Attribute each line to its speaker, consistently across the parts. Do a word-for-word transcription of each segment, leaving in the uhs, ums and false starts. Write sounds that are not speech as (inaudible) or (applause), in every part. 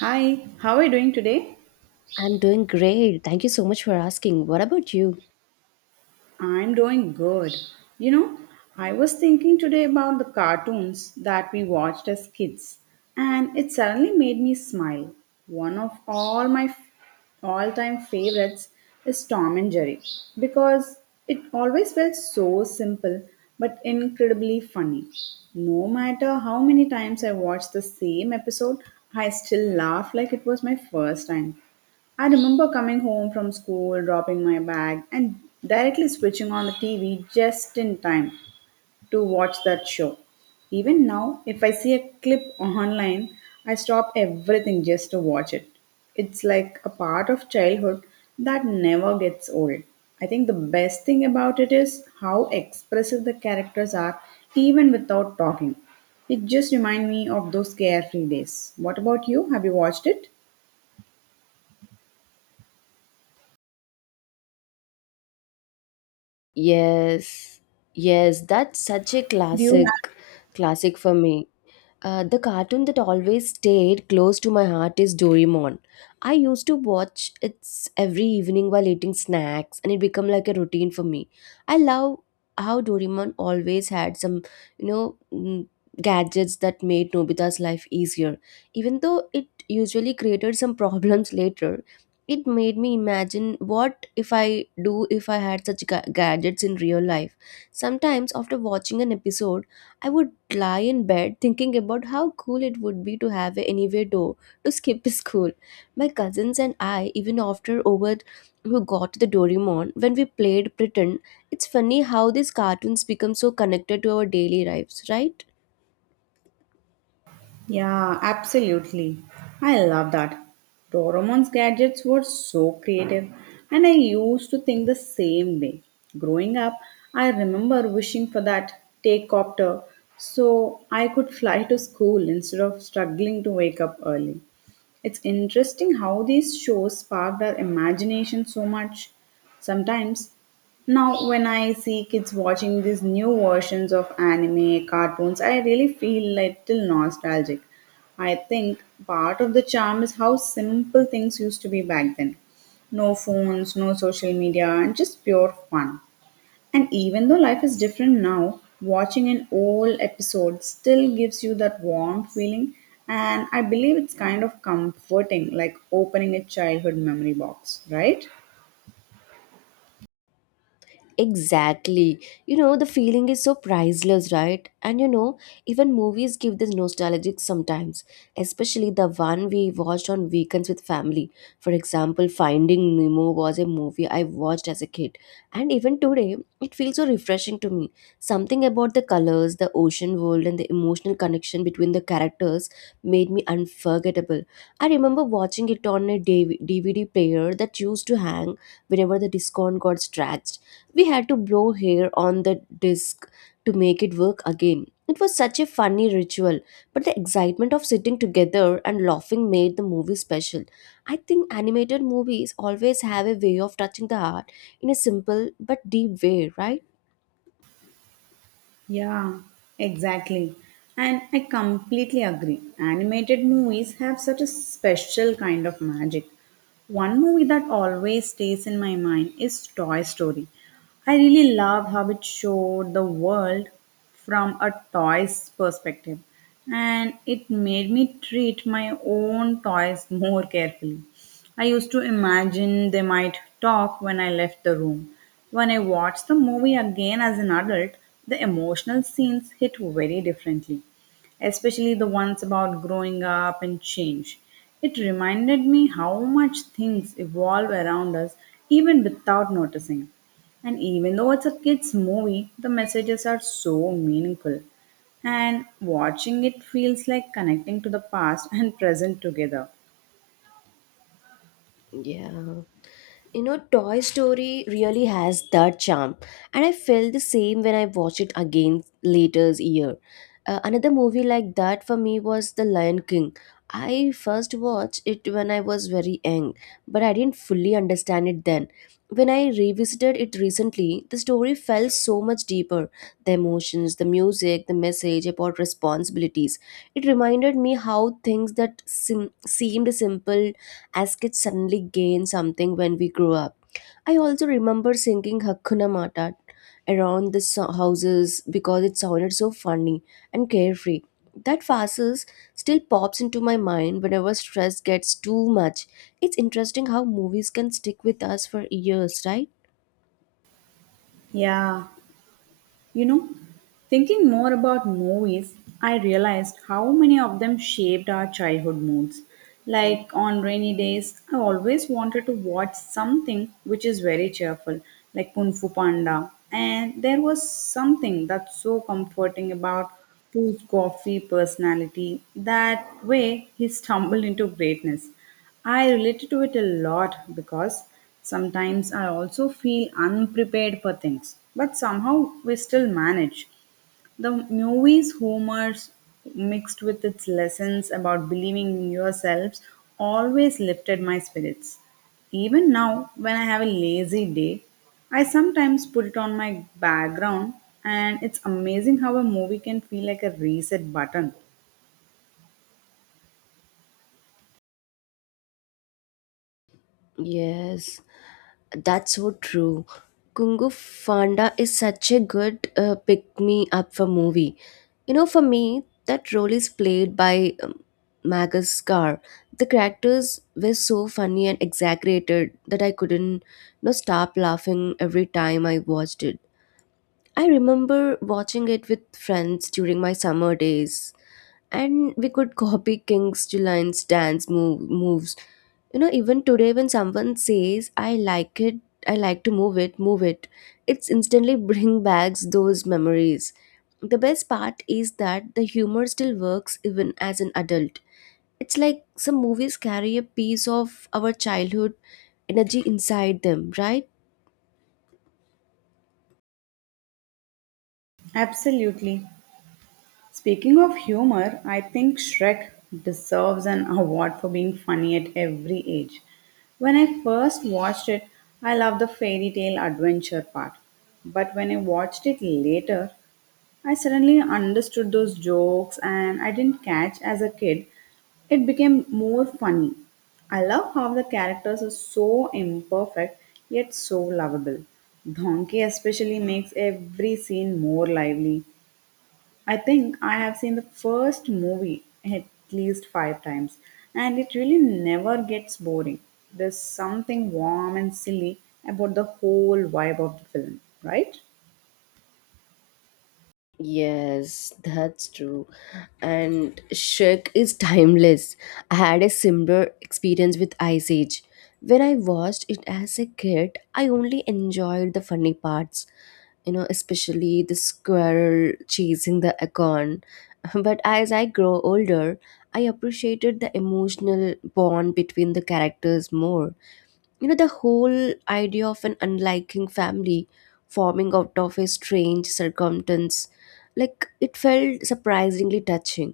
Speaker 1: Hi, how are you doing today?
Speaker 2: I'm doing great. Thank you so much for asking. What about you?
Speaker 1: I'm doing good. You know, I was thinking today about the cartoons that we watched as kids, and it suddenly made me smile. One of all my all-time favorites is Tom and Jerry because it always felt so simple but incredibly funny. No matter how many times I watched the same episode, I still laugh like it was my first time. I remember coming home from school, dropping my bag, and directly switching on the T V just in time to watch that show. Even now, if I see a clip online, I stop everything just to watch it. It's like a part of childhood that never gets old. I think the best thing about it is how expressive the characters are, even without talking. It just reminds me of those carefree days. What about you? Have you watched it?
Speaker 2: Yes, yes, that's such a
Speaker 1: Do you have?
Speaker 2: classic, classic for me. Uh, the cartoon that always stayed close to my heart is Doraemon. I used to watch it every evening while eating snacks, and it became like a routine for me. I love how Doraemon always had some, you know, mm, gadgets that made Nobita's life easier, even though it usually created some (laughs) problems later. It made me imagine what if I do if I had such ga- gadgets in real life. Sometimes after watching an episode, I would lie in bed thinking about how cool it would be to have a anywhere door to skip (laughs) school. My cousins and I even after over who got the Doraemon when we played pretend. It's funny how these cartoons become so connected to our daily lives, right?
Speaker 1: Yeah, absolutely. I love that. Doraemon's gadgets were so creative, and I used to think the same way. Growing up, I remember wishing for that take copter so I could fly to school instead of struggling to wake up early. It's interesting how these shows sparked our imagination so much. Sometimes, now when I see kids watching these new versions of anime, cartoons, I really feel little nostalgic. I think part of the charm is how simple things used to be back then. No phones, no social media, and just pure fun. And even though life is different now, watching an old episode still gives you that warm feeling. And I believe it's kind of comforting, like opening a childhood memory box, right?
Speaker 2: Exactly. You know, the feeling is so priceless, right? And you know, even movies give this nostalgic sometimes, especially the one we watched on weekends with family. For example, Finding Nemo was a movie I watched as a kid. And even today, it feels so refreshing to me. Something about the colors, the ocean world, and the emotional connection between the characters made me unforgettable. I remember watching it on a D V D V D player that used to hang whenever the discount got dragged. We had to blow hair on the disc to make it work again. It was such a funny ritual, but the excitement of sitting together and laughing made the movie special. I think animated movies always have a way of touching the heart in a simple but deep way, right?
Speaker 1: Yeah, exactly. And I completely agree. Animated movies have such a special kind of magic. One movie that always stays in my mind is Toy Story. I really loved how it showed the world from a toy's perspective, and it made me treat my own toys (laughs) more carefully. I used to imagine they might talk when I left the room. When I watched the movie again as an adult, the emotional scenes hit very differently, especially the ones about growing up and change. It reminded me how much things evolve around us even without noticing. And even though it's a kids' movie, the messages are so meaningful. And watching it feels like connecting to the past and (laughs) present together.
Speaker 2: Yeah. You know, Toy Story really has that charm, and I felt the same when I watched it again later year. Uh, another movie like that for me was The Lion King. I first watched it when I was very young, but I didn't fully understand it then. When I revisited it recently, the story felt so much deeper. The emotions, the music, the message about responsibilities, it reminded me how things that sim- seemed simple as kids suddenly gain something when we grow up. I also remember singing Hakuna Matata around the so- houses because it sounded so funny and carefree. That phrase still pops into my mind whenever stress gets too much. It's interesting how movies can stick with us for years, right?
Speaker 1: Yeah. You know, thinking more about movies, I realized how many of them shaped our childhood moods. Like on rainy days, I always wanted to watch something which is very cheerful, like Kung Fu Panda. And there was something that's so comforting about Pooh's coffee personality. That way, he stumbled into greatness. I related to it a lot because sometimes I also feel unprepared for things, but somehow we still manage. The movie's humors mixed with its lessons about believing in yourselves always lifted my spirits. Even now, when I have a lazy day, I sometimes put it on my background, and it's amazing how a movie can feel like a reset button.
Speaker 2: Yes. That's so true. Kungu Fanda is such a good uh, pick me up for movie. You know, for me, that role is played by um, Magus Scar. The characters were so funny and exaggerated that I couldn't you know, stop laughing every time I watched it. I remember watching it with friends during my summer days, and we could copy King's Julian's dance move, moves. You know, even today, when someone says, "I like it," I like to move it, move it, it's instantly (laughs) bring back those memories. The best part is that the humor still works even as an adult. It's like some movies carry a piece of our childhood energy inside them, right?
Speaker 1: Absolutely. Speaking of humor, I think Shrek deserves an award for being funny at every age. When I first watched it, I loved the fairy tale adventure part. But when I watched it later, I suddenly understood those jokes and I didn't catch as a kid. It became more funny. I love how the characters are so imperfect yet so lovable. Donkey especially makes every scene more lively. I think I have seen the first movie at least five times, and it really never gets boring. There's something warm and silly about the whole vibe of the film, right?
Speaker 2: Yes, that's true. And Shrek is timeless. I had a similar experience with Ice Age. When I watched it as a kid, I only enjoyed the funny parts, you know, especially the squirrel chasing the acorn. (laughs) But as I grow older, I appreciated the emotional bond between the characters more. You know, the whole idea of an unliking family forming out of a strange circumstance, like, it felt surprisingly touching.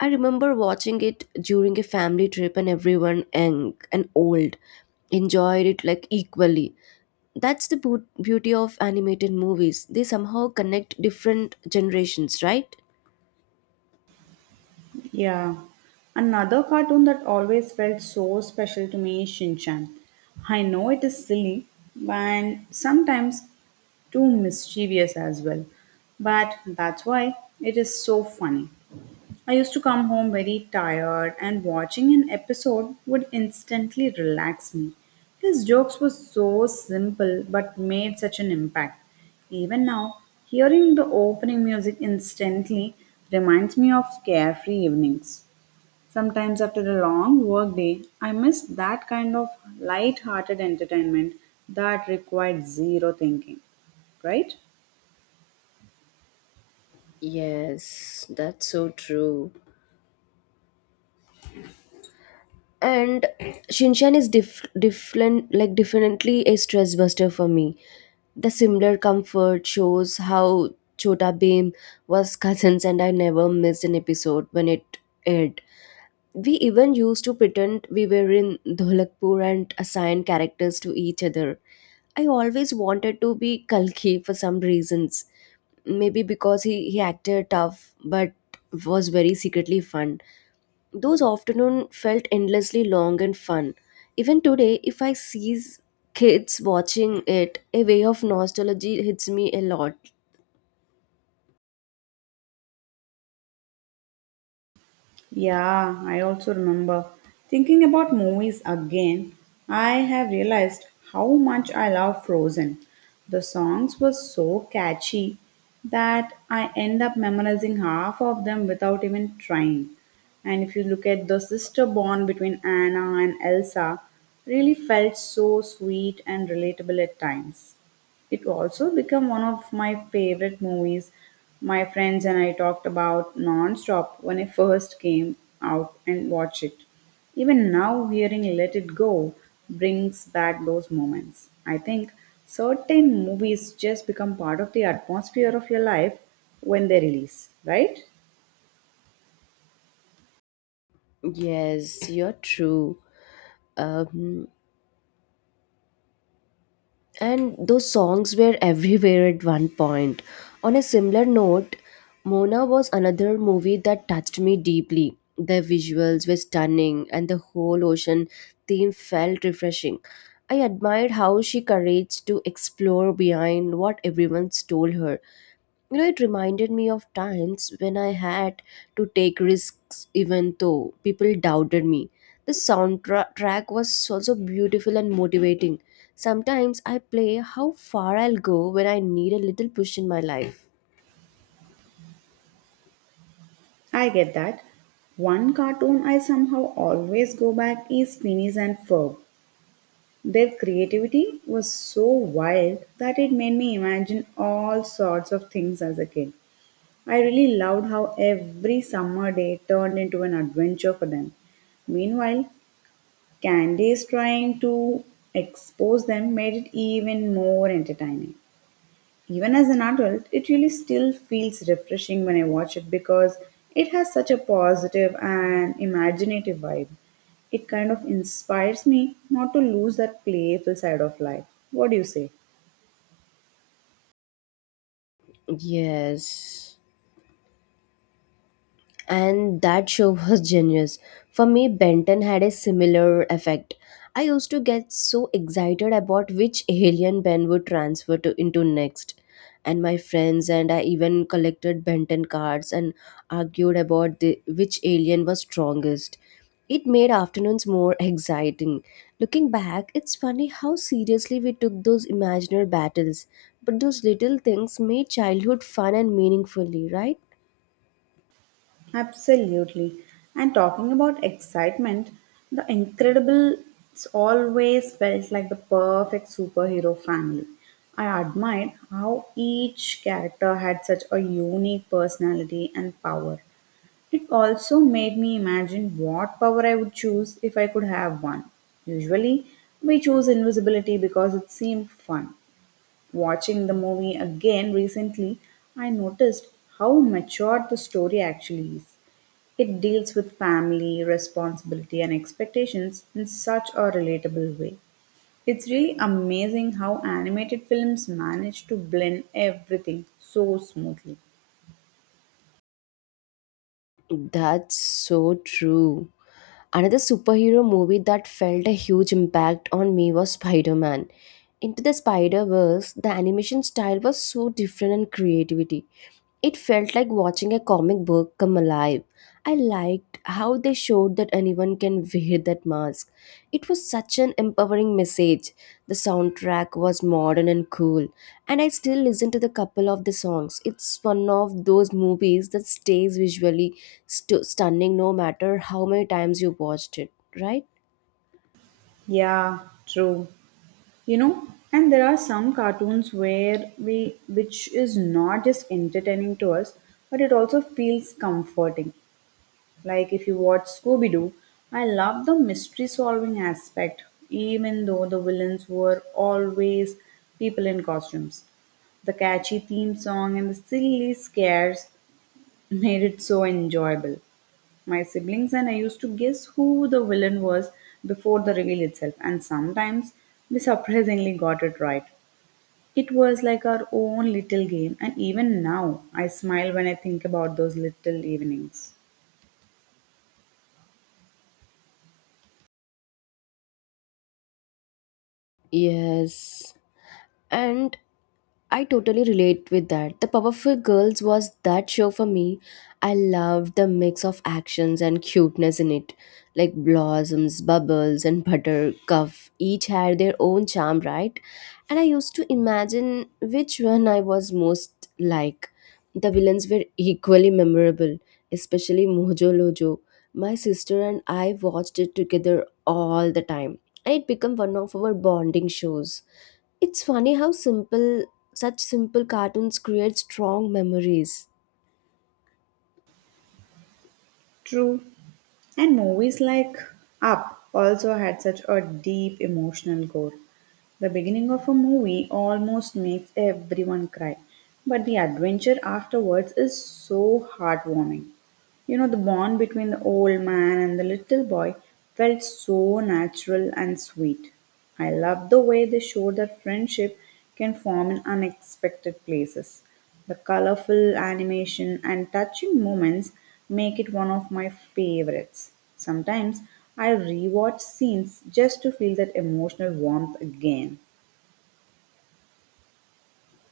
Speaker 2: I remember watching it during a family trip, and everyone, young and old, enjoyed it like equally. That's the beau- beauty of animated movies. They somehow connect different generations, right?
Speaker 1: Yeah. Another cartoon that always felt so special to me is Shinchan. I know it is silly and sometimes too mischievous as well, but that's why it is so funny. I used to come home very tired, and watching an episode would instantly relax me. His jokes were so simple but made such an impact. Even now, hearing the opening music instantly reminds me of carefree evenings. Sometimes, after a long work day, I miss that kind of light hearted entertainment that required zero thinking, right?
Speaker 2: Yes, that's so true. And Shinchan is diff- different, like definitely a stress buster for me. The similar comfort shows how Chota Bheem was cousins, and I never missed an episode when it aired. We even used to pretend we were in Dholakpur and assign characters to each other. I always wanted to be Kalki for some reasons. Maybe because he, he acted tough but was very secretly fun. Those afternoon felt endlessly long and fun. Even today, if I see kids watching it, a wave of nostalgia hits me a lot.
Speaker 1: Yeah, I also remember. Thinking about movies again, I have realized how much I love Frozen. The songs were so catchy that I end up memorizing half of them without even trying. And if you look at the sister bond between Anna and Elsa, really felt so sweet and relatable at times. It also became one of my favorite movies. My friends and I talked about non-stop when I first came out and watched it. Even now, hearing Let It Go brings back those moments. I think certain movies just become part of the atmosphere of your life when they release, right?
Speaker 2: Yes, you're true. Um, and those songs were everywhere at one point. On a similar note, Mona was another movie that touched me deeply. The visuals were stunning, and the whole ocean theme felt refreshing. I admired how she courage to explore behind what everyone told her. You know, it reminded me of times when I had to take risks even though people doubted me. The soundtrack was also beautiful and motivating. Sometimes I play how far I'll go when I need a little push in my life.
Speaker 1: I get that. One cartoon I somehow always go back is Phineas and Ferb. Their creativity was so wild that it made me imagine all sorts of things as a kid. I really loved how every summer day turned into an adventure for them. Meanwhile, Candy's trying to expose them made it even more entertaining even as an adult, it really still feels refreshing when I watch it because it has such a positive and imaginative vibe. It kind of inspires me not to lose that playful side of life. What do you say?
Speaker 2: Yes, and that show (laughs) was genius. For me, Benton had a similar effect. I used to get so excited about which alien Ben would transfer to into next. And my friends and I even collected Benton cards and argued about the, which alien was strongest. It made afternoons more (laughs) exciting. Looking back, it's funny how seriously we took those imaginary battles, but those little things made childhood fun and meaningfully, right?
Speaker 1: Absolutely. And talking about excitement, the Incredibles always felt like the perfect superhero family. I admired how each character had such a unique personality and power. It also made me imagine what power I would choose if I could have one. Usually, we choose invisibility because it seemed fun. Watching the movie again recently, I noticed how matured the story actually is. It deals with family, responsibility, and expectations in such a relatable way. It's really amazing how animated films manage to blend everything so smoothly.
Speaker 2: That's so true. Another superhero movie that felt a huge impact on me was Spider Man. Into the Spider-Verse, the animation style was so different and creativity. It felt like watching a comic book come alive. I liked how they showed that anyone can wear that mask. It was such an empowering message. The soundtrack was modern and cool, and I still listen to the couple of the songs. It's one of those movies that stays visually stu- stunning no matter how many times you watched it, right?
Speaker 1: Yeah, true. You know, and there are some cartoons where we which is not just entertaining to us but it also feels comforting, like if you watch Scooby Doo, I love the mystery solving aspect. Even though the villains were always people in costumes, the catchy theme song and the silly scares (laughs) made it so enjoyable. My siblings and I used to guess who the villain was before the reveal itself, and sometimes we surprisingly got it right. It was like our own little game, and even now I smile when I think about those little evenings.
Speaker 2: Yes. And I totally relate with that. The Powerful Girls was that show for me. I loved the mix of actions and cuteness in it. Like Blossoms, Bubbles, and Buttercup each had their own charm, right? And I used to imagine which one I was most like. The villains were equally memorable, especially Mojo Lojo. My sister and I watched it together all the time, and it became one of our bonding shows. It's funny how simple, such simple cartoons create strong memories.
Speaker 1: True. And movies like Up also had such a deep emotional core. The beginning of a movie almost makes everyone cry, but the adventure afterwards is so heartwarming. You know, the bond between the old man and the little boy felt so natural and sweet. I love the way they showed that friendship can form in unexpected places. The colorful animation and touching moments make it one of my favorites. Sometimes I rewatch scenes just to feel that emotional warmth again.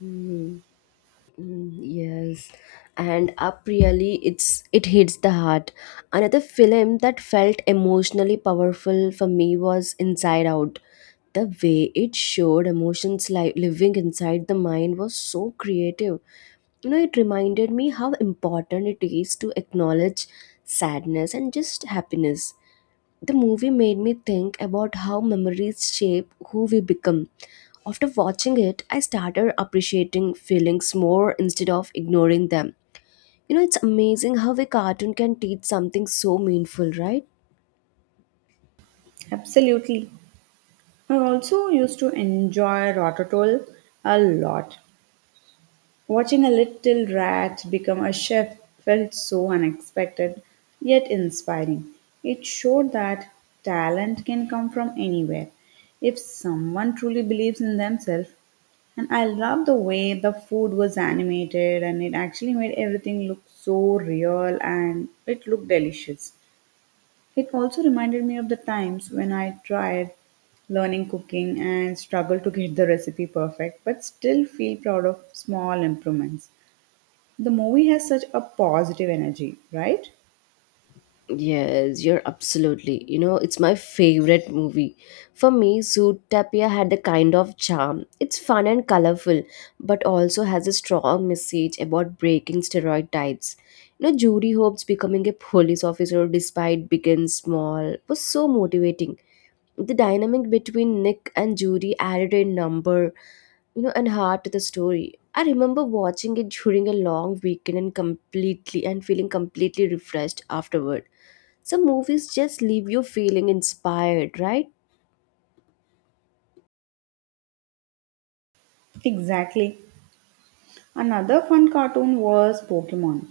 Speaker 2: Mm, mm, yes, and up really, it's it hits the heart. Another film that felt emotionally powerful for me was Inside Out. The way it showed emotions like living inside the mind was so creative. You know, it reminded me how important it is to acknowledge sadness and just happiness. The movie made me think about how memories shape who we become. After watching it, I started appreciating feelings more instead of ignoring them. You know, it's amazing how a cartoon can teach something so meaningful, right?
Speaker 1: Absolutely. I also used to enjoy Rototoll a lot. Watching a little rat become a chef felt so unexpected, yet inspiring. It showed that talent can come from anywhere if someone truly believes in themselves. And I love the way the food was animated and it actually made everything look so real and it looked delicious. It also reminded me of the times when I tried learning cooking and struggled to get the recipe perfect but still feel proud of small improvements. The movie has such a positive energy, right?
Speaker 2: Yes, you're absolutely. You know, it's my favorite movie. For me, Zoot Tapia had a kind of charm. It's fun and colorful, but also has a strong message about breaking stereotypes. You know, Judy Hope's becoming a police officer despite being small was so motivating. The dynamic between Nick and Judy added a number, you know, and heart to the story. I remember watching it during a long weekend and completely and feeling completely refreshed afterward. Some movies just leave you feeling inspired, right?
Speaker 1: Exactly. Another fun cartoon was Pokemon.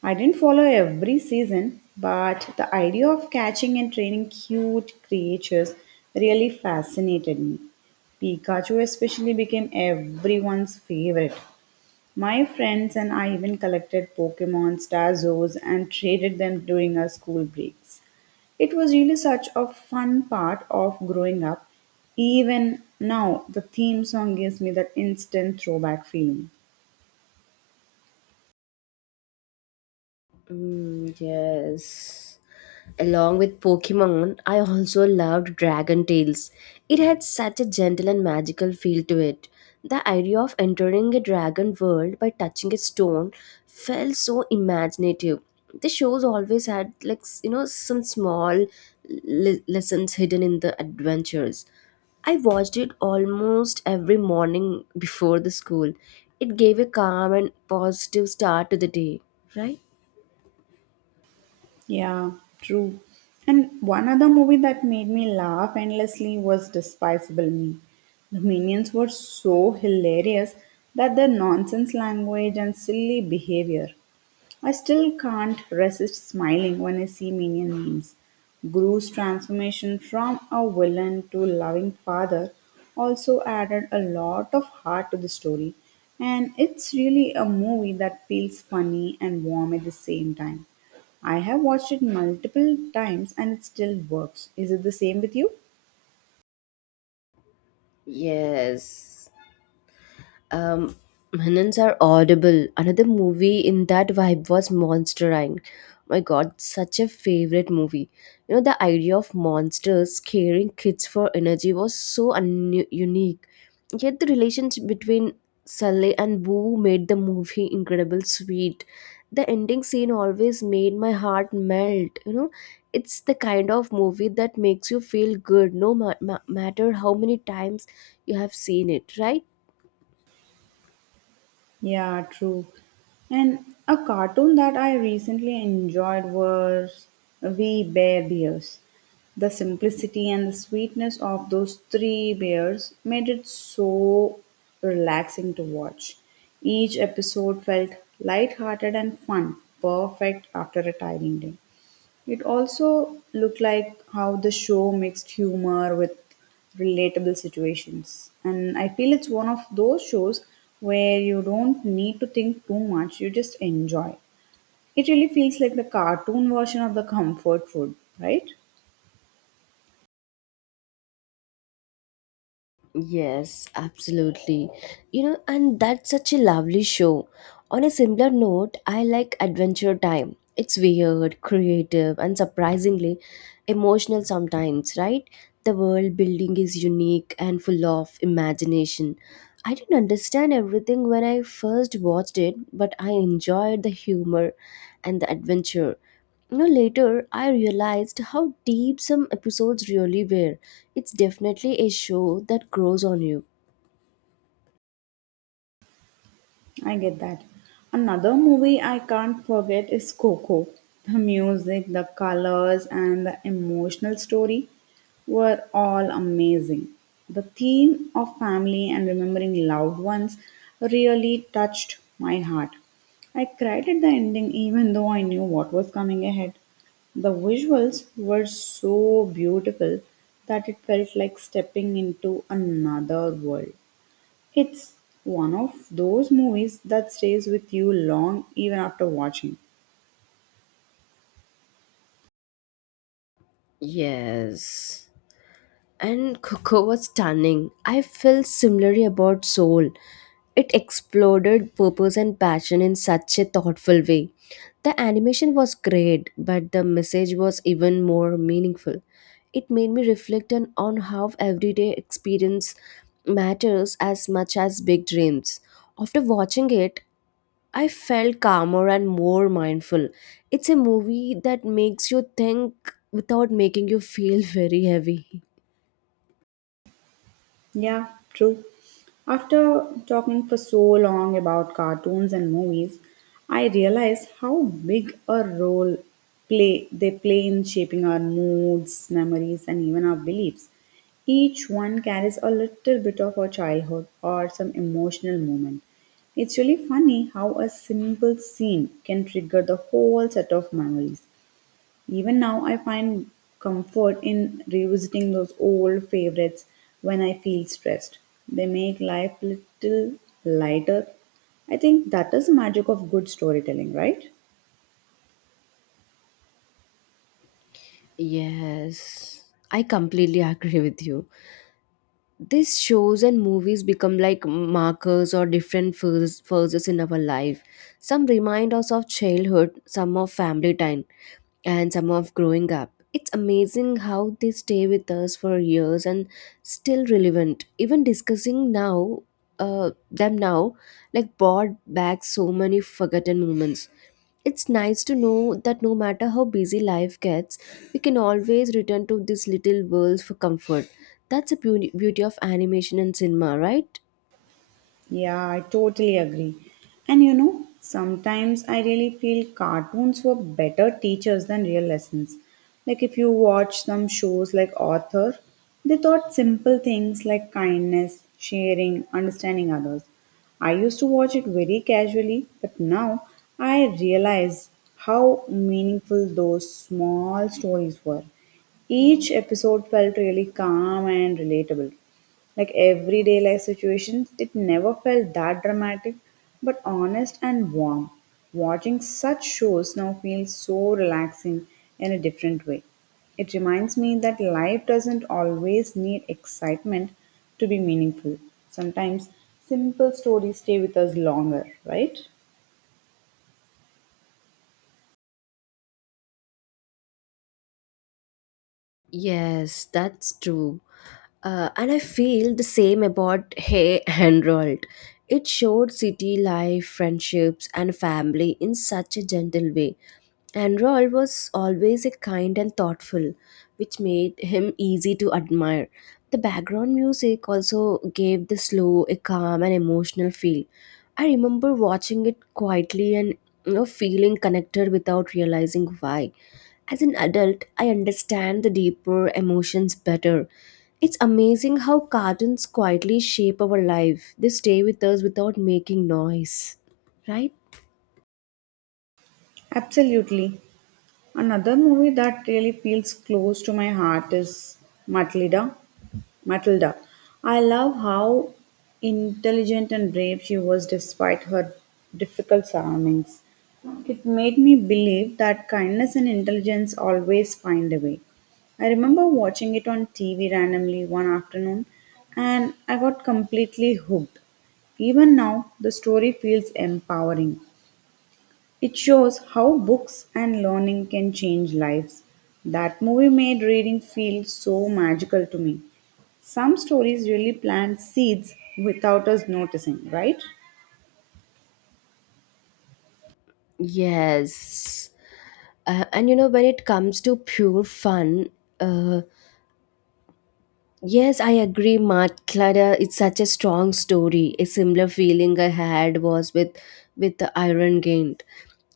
Speaker 1: I didn't follow every season, but the idea of catching and training cute creatures really fascinated me. Pikachu especially became everyone's favorite. My friends and I even collected Pokemon, Starzos, and traded them during our school breaks. It was really such a fun part of growing up. Even now, the theme song gives me that instant throwback feeling.
Speaker 2: Mm, yes. Along with Pokemon, I also loved Dragon Tales. It had such a gentle and magical feel to it. The idea of entering a dragon world by touching a stone felt so imaginative. The shows always had like s- you know some small le- lessons hidden in the adventures. I watched it almost every morning before the school. It gave a calm and positive start to the day, right?
Speaker 1: Yeah, true. And one other movie that made me laugh endlessly was Despicable Me. The minions were so hilarious that their nonsense language and silly behavior I still can't resist smiling when I see Minion memes. Gru's transformation from a villain to loving father also added a lot of heart to the story, and it's really a movie that feels funny and warm at the same time. I have watched it multiple times and it still works. Is it the same with you?
Speaker 2: Yes. Um, Minans are audible. Another movie in that vibe was Monster inc. My god, such a favorite movie. You know, the idea of monsters scaring kids for energy was so un- unique. Yet the relations between Sully and Boo made the movie incredible sweet. The ending scene always made my heart melt. You know, it's the kind of movie that makes you feel good no ma- ma- matter how many times you have seen it, right?
Speaker 1: Yeah, true. And a cartoon that I recently enjoyed was We Bear Bears. The simplicity and the sweetness of those three bears made it so relaxing to watch. Each episode felt lighthearted and fun, perfect after a tiring day. It also looked like how the show mixed humor with relatable situations. And I feel it's one of those shows where you don't need to think too much, you just enjoy. It really feels like the cartoon version of the comfort food, right?
Speaker 2: Yes, absolutely. You know, and that's such a lovely show. On a similar note, I like Adventure Time. It's weird, creative, and surprisingly emotional sometimes, right? The world building is unique and full of imagination. I didn't understand everything when I first watched it, but I enjoyed the humor and the adventure. You know, later I realized how deep some episodes really were. It's definitely a show that grows on you.
Speaker 1: I get that. Another movie I can't forget is Coco. The music, the colors, and the emotional story were all amazing. The theme of family and remembering loved ones really touched my heart. I cried at the ending even though I knew what was coming ahead. The visuals were so beautiful that it felt like stepping into another world. It's one of those movies that stays with you long even after watching.
Speaker 2: Yes. And Coco was stunning. I felt similarly about Soul. It exploded purpose and passion in such a thoughtful way. The animation was great, but the message was even more meaningful. It made me reflect on on how everyday experience matters as much as big dreams. After watching it, I felt calmer and more mindful. It's a movie that makes you think without making you feel (laughs) very heavy.
Speaker 1: Yeah, true. After talking for so long about cartoons and movies, I realized how big a role play they play in shaping our moods, memories and even our beliefs. Each one carries a little bit of our childhood or some emotional moment. It's really funny how a simple scene can trigger the whole set of memories. Even now, I find comfort in revisiting those old favorites when I feel stressed. They make life little lighter. I think that is the magic of good storytelling, right?
Speaker 2: Yes, I completely (laughs) agree with you. These shows and movies become like markers or different phases phases in our life. Some remind us of childhood, some of family time, and some of growing up. It's amazing how they stay with us for years and still relevant. Even discussing now, uh, them now, like brought back so many forgotten moments. It's nice to know that no matter how busy life gets, we can always return to this little world for comfort. That's the beauty beauty of animation and cinema, right?
Speaker 1: Yeah, I totally agree. And you know, sometimes I really feel cartoons were better teachers than real lessons. Like if you watch some shows like Author, they taught simple things like kindness, sharing, understanding others. I used to watch it very casually, but now I realize how meaningful those small stories were. Each episode felt really calm and relatable, like everyday life situations. It never felt that dramatic but honest and warm. Watching such shows now feels so relaxing in a different way. It reminds me that life doesn't always need excitement to be meaningful. Sometimes simple stories stay with us longer, right?
Speaker 2: Yes, that's true. Uh, and I feel the same about Hey Harold. It showed city life, friendships, and family in such a gentle way. And Roald was always a kind and thoughtful, which made him easy to admire. The background music also gave the slow a calm and emotional feel. I remember watching it quietly and, you know, feeling connected without realizing why. As an adult, I understand the deeper emotions better. It's amazing how cartoons quietly shape our life. They stay with us without making noise, right?
Speaker 1: Absolutely. Another movie that really feels close to my heart is Matilda. Matilda. I love how intelligent and brave she was despite her difficult surroundings. It made me believe that kindness and intelligence always find a way. I remember watching it on T V randomly one afternoon and I got completely hooked. Even now, the story feels empowering. It shows how books and learning can change lives. That movie made reading feel so magical to me. Some stories really plant seeds without us noticing, right?
Speaker 2: Yes. Uh, and you know, when it comes to pure fun, uh, yes, I agree, Mad Clara. It's such a strong story. A similar feeling I had was with with the Iron Gate.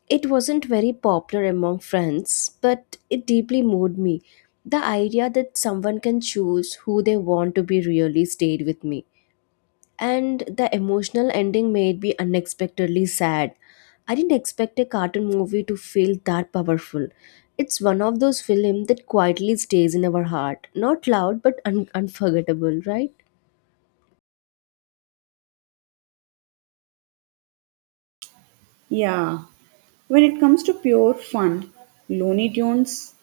Speaker 2: It wasn't very popular among friends, but it deeply moved me. The idea that someone can choose who they want to be really stayed with me, and the emotional ending made me unexpectedly sad. I didn't expect a cartoon movie to feel that powerful. It's one of those films that quietly stays in our heart, not loud but un- unforgettable, right?
Speaker 1: Yeah, when it comes to pure fun, Looney Tunes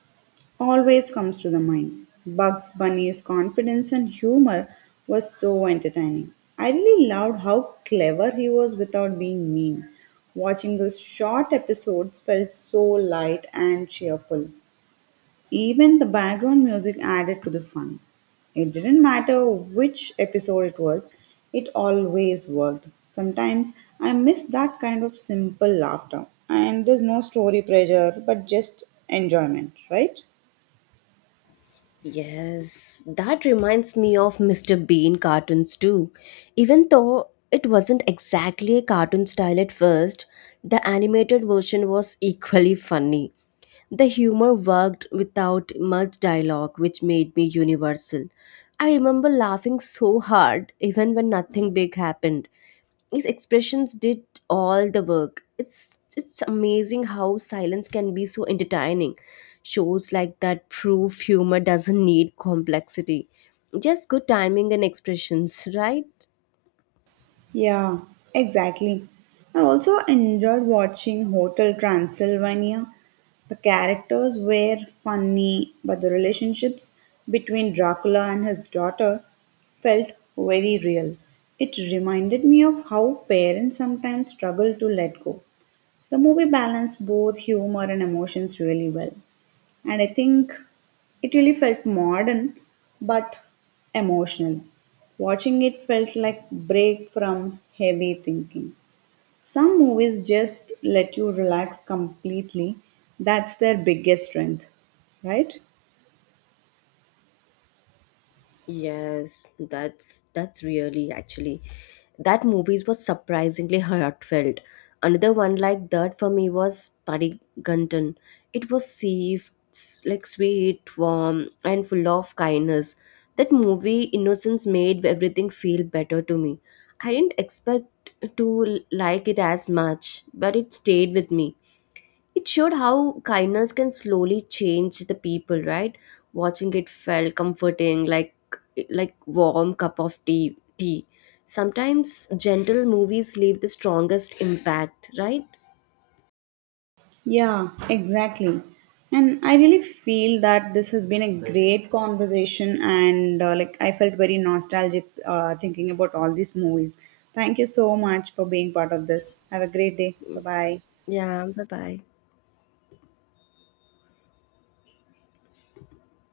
Speaker 1: always comes to the mind. Bugs Bunny's confidence and humor was so entertaining. I really loved how clever he was without being mean. Watching those short episodes felt so light and cheerful. Even the background music added to the fun. It didn't matter which episode it was, it always worked. Sometimes I miss that kind of simple laughter, and there's no story pressure but just enjoyment, right?
Speaker 2: Yes, that reminds me of mister Bean cartoons too. Even though it wasn't exactly a cartoon style at first, the animated version was equally funny. The humor worked without much dialogue, which made me universal. I remember laughing so hard, even when nothing big happened. His expressions did all the work. It's it's amazing how silence can be so entertaining. Shows like that prove humor doesn't need complexity. Just good timing and expressions, right?
Speaker 1: Yeah, exactly. I also enjoyed watching Hotel Transylvania. The characters were funny, but the relationships between Dracula and his daughter felt very real. It reminded me of how parents sometimes struggle to let go. The movie balanced both humor and emotions really well. And I think it really felt modern but emotional. Watching it felt like break from heavy thinking. Some movies just let you relax completely. That's their biggest strength, right?
Speaker 2: Yes, that's that's really actually that movies was surprisingly heartfelt. Another one like that for me was Padigantan. It was safe, s- like sweet, warm, and full of kindness. That movie Innocence made everything feel better to me. I didn't expect to l- like it as much, but it stayed with me. It showed how kindness can slowly change the people, right? Watching it felt comforting, like like warm cup of tea. Tea. Sometimes gentle movies leave the strongest impact, right?
Speaker 1: Yeah, exactly. And I really feel that this has been a great conversation, and uh, like I felt very nostalgic, uh, thinking about all these movies. Thank you so much for being part of this. Have a great day. Bye bye.
Speaker 2: Yeah. Bye bye.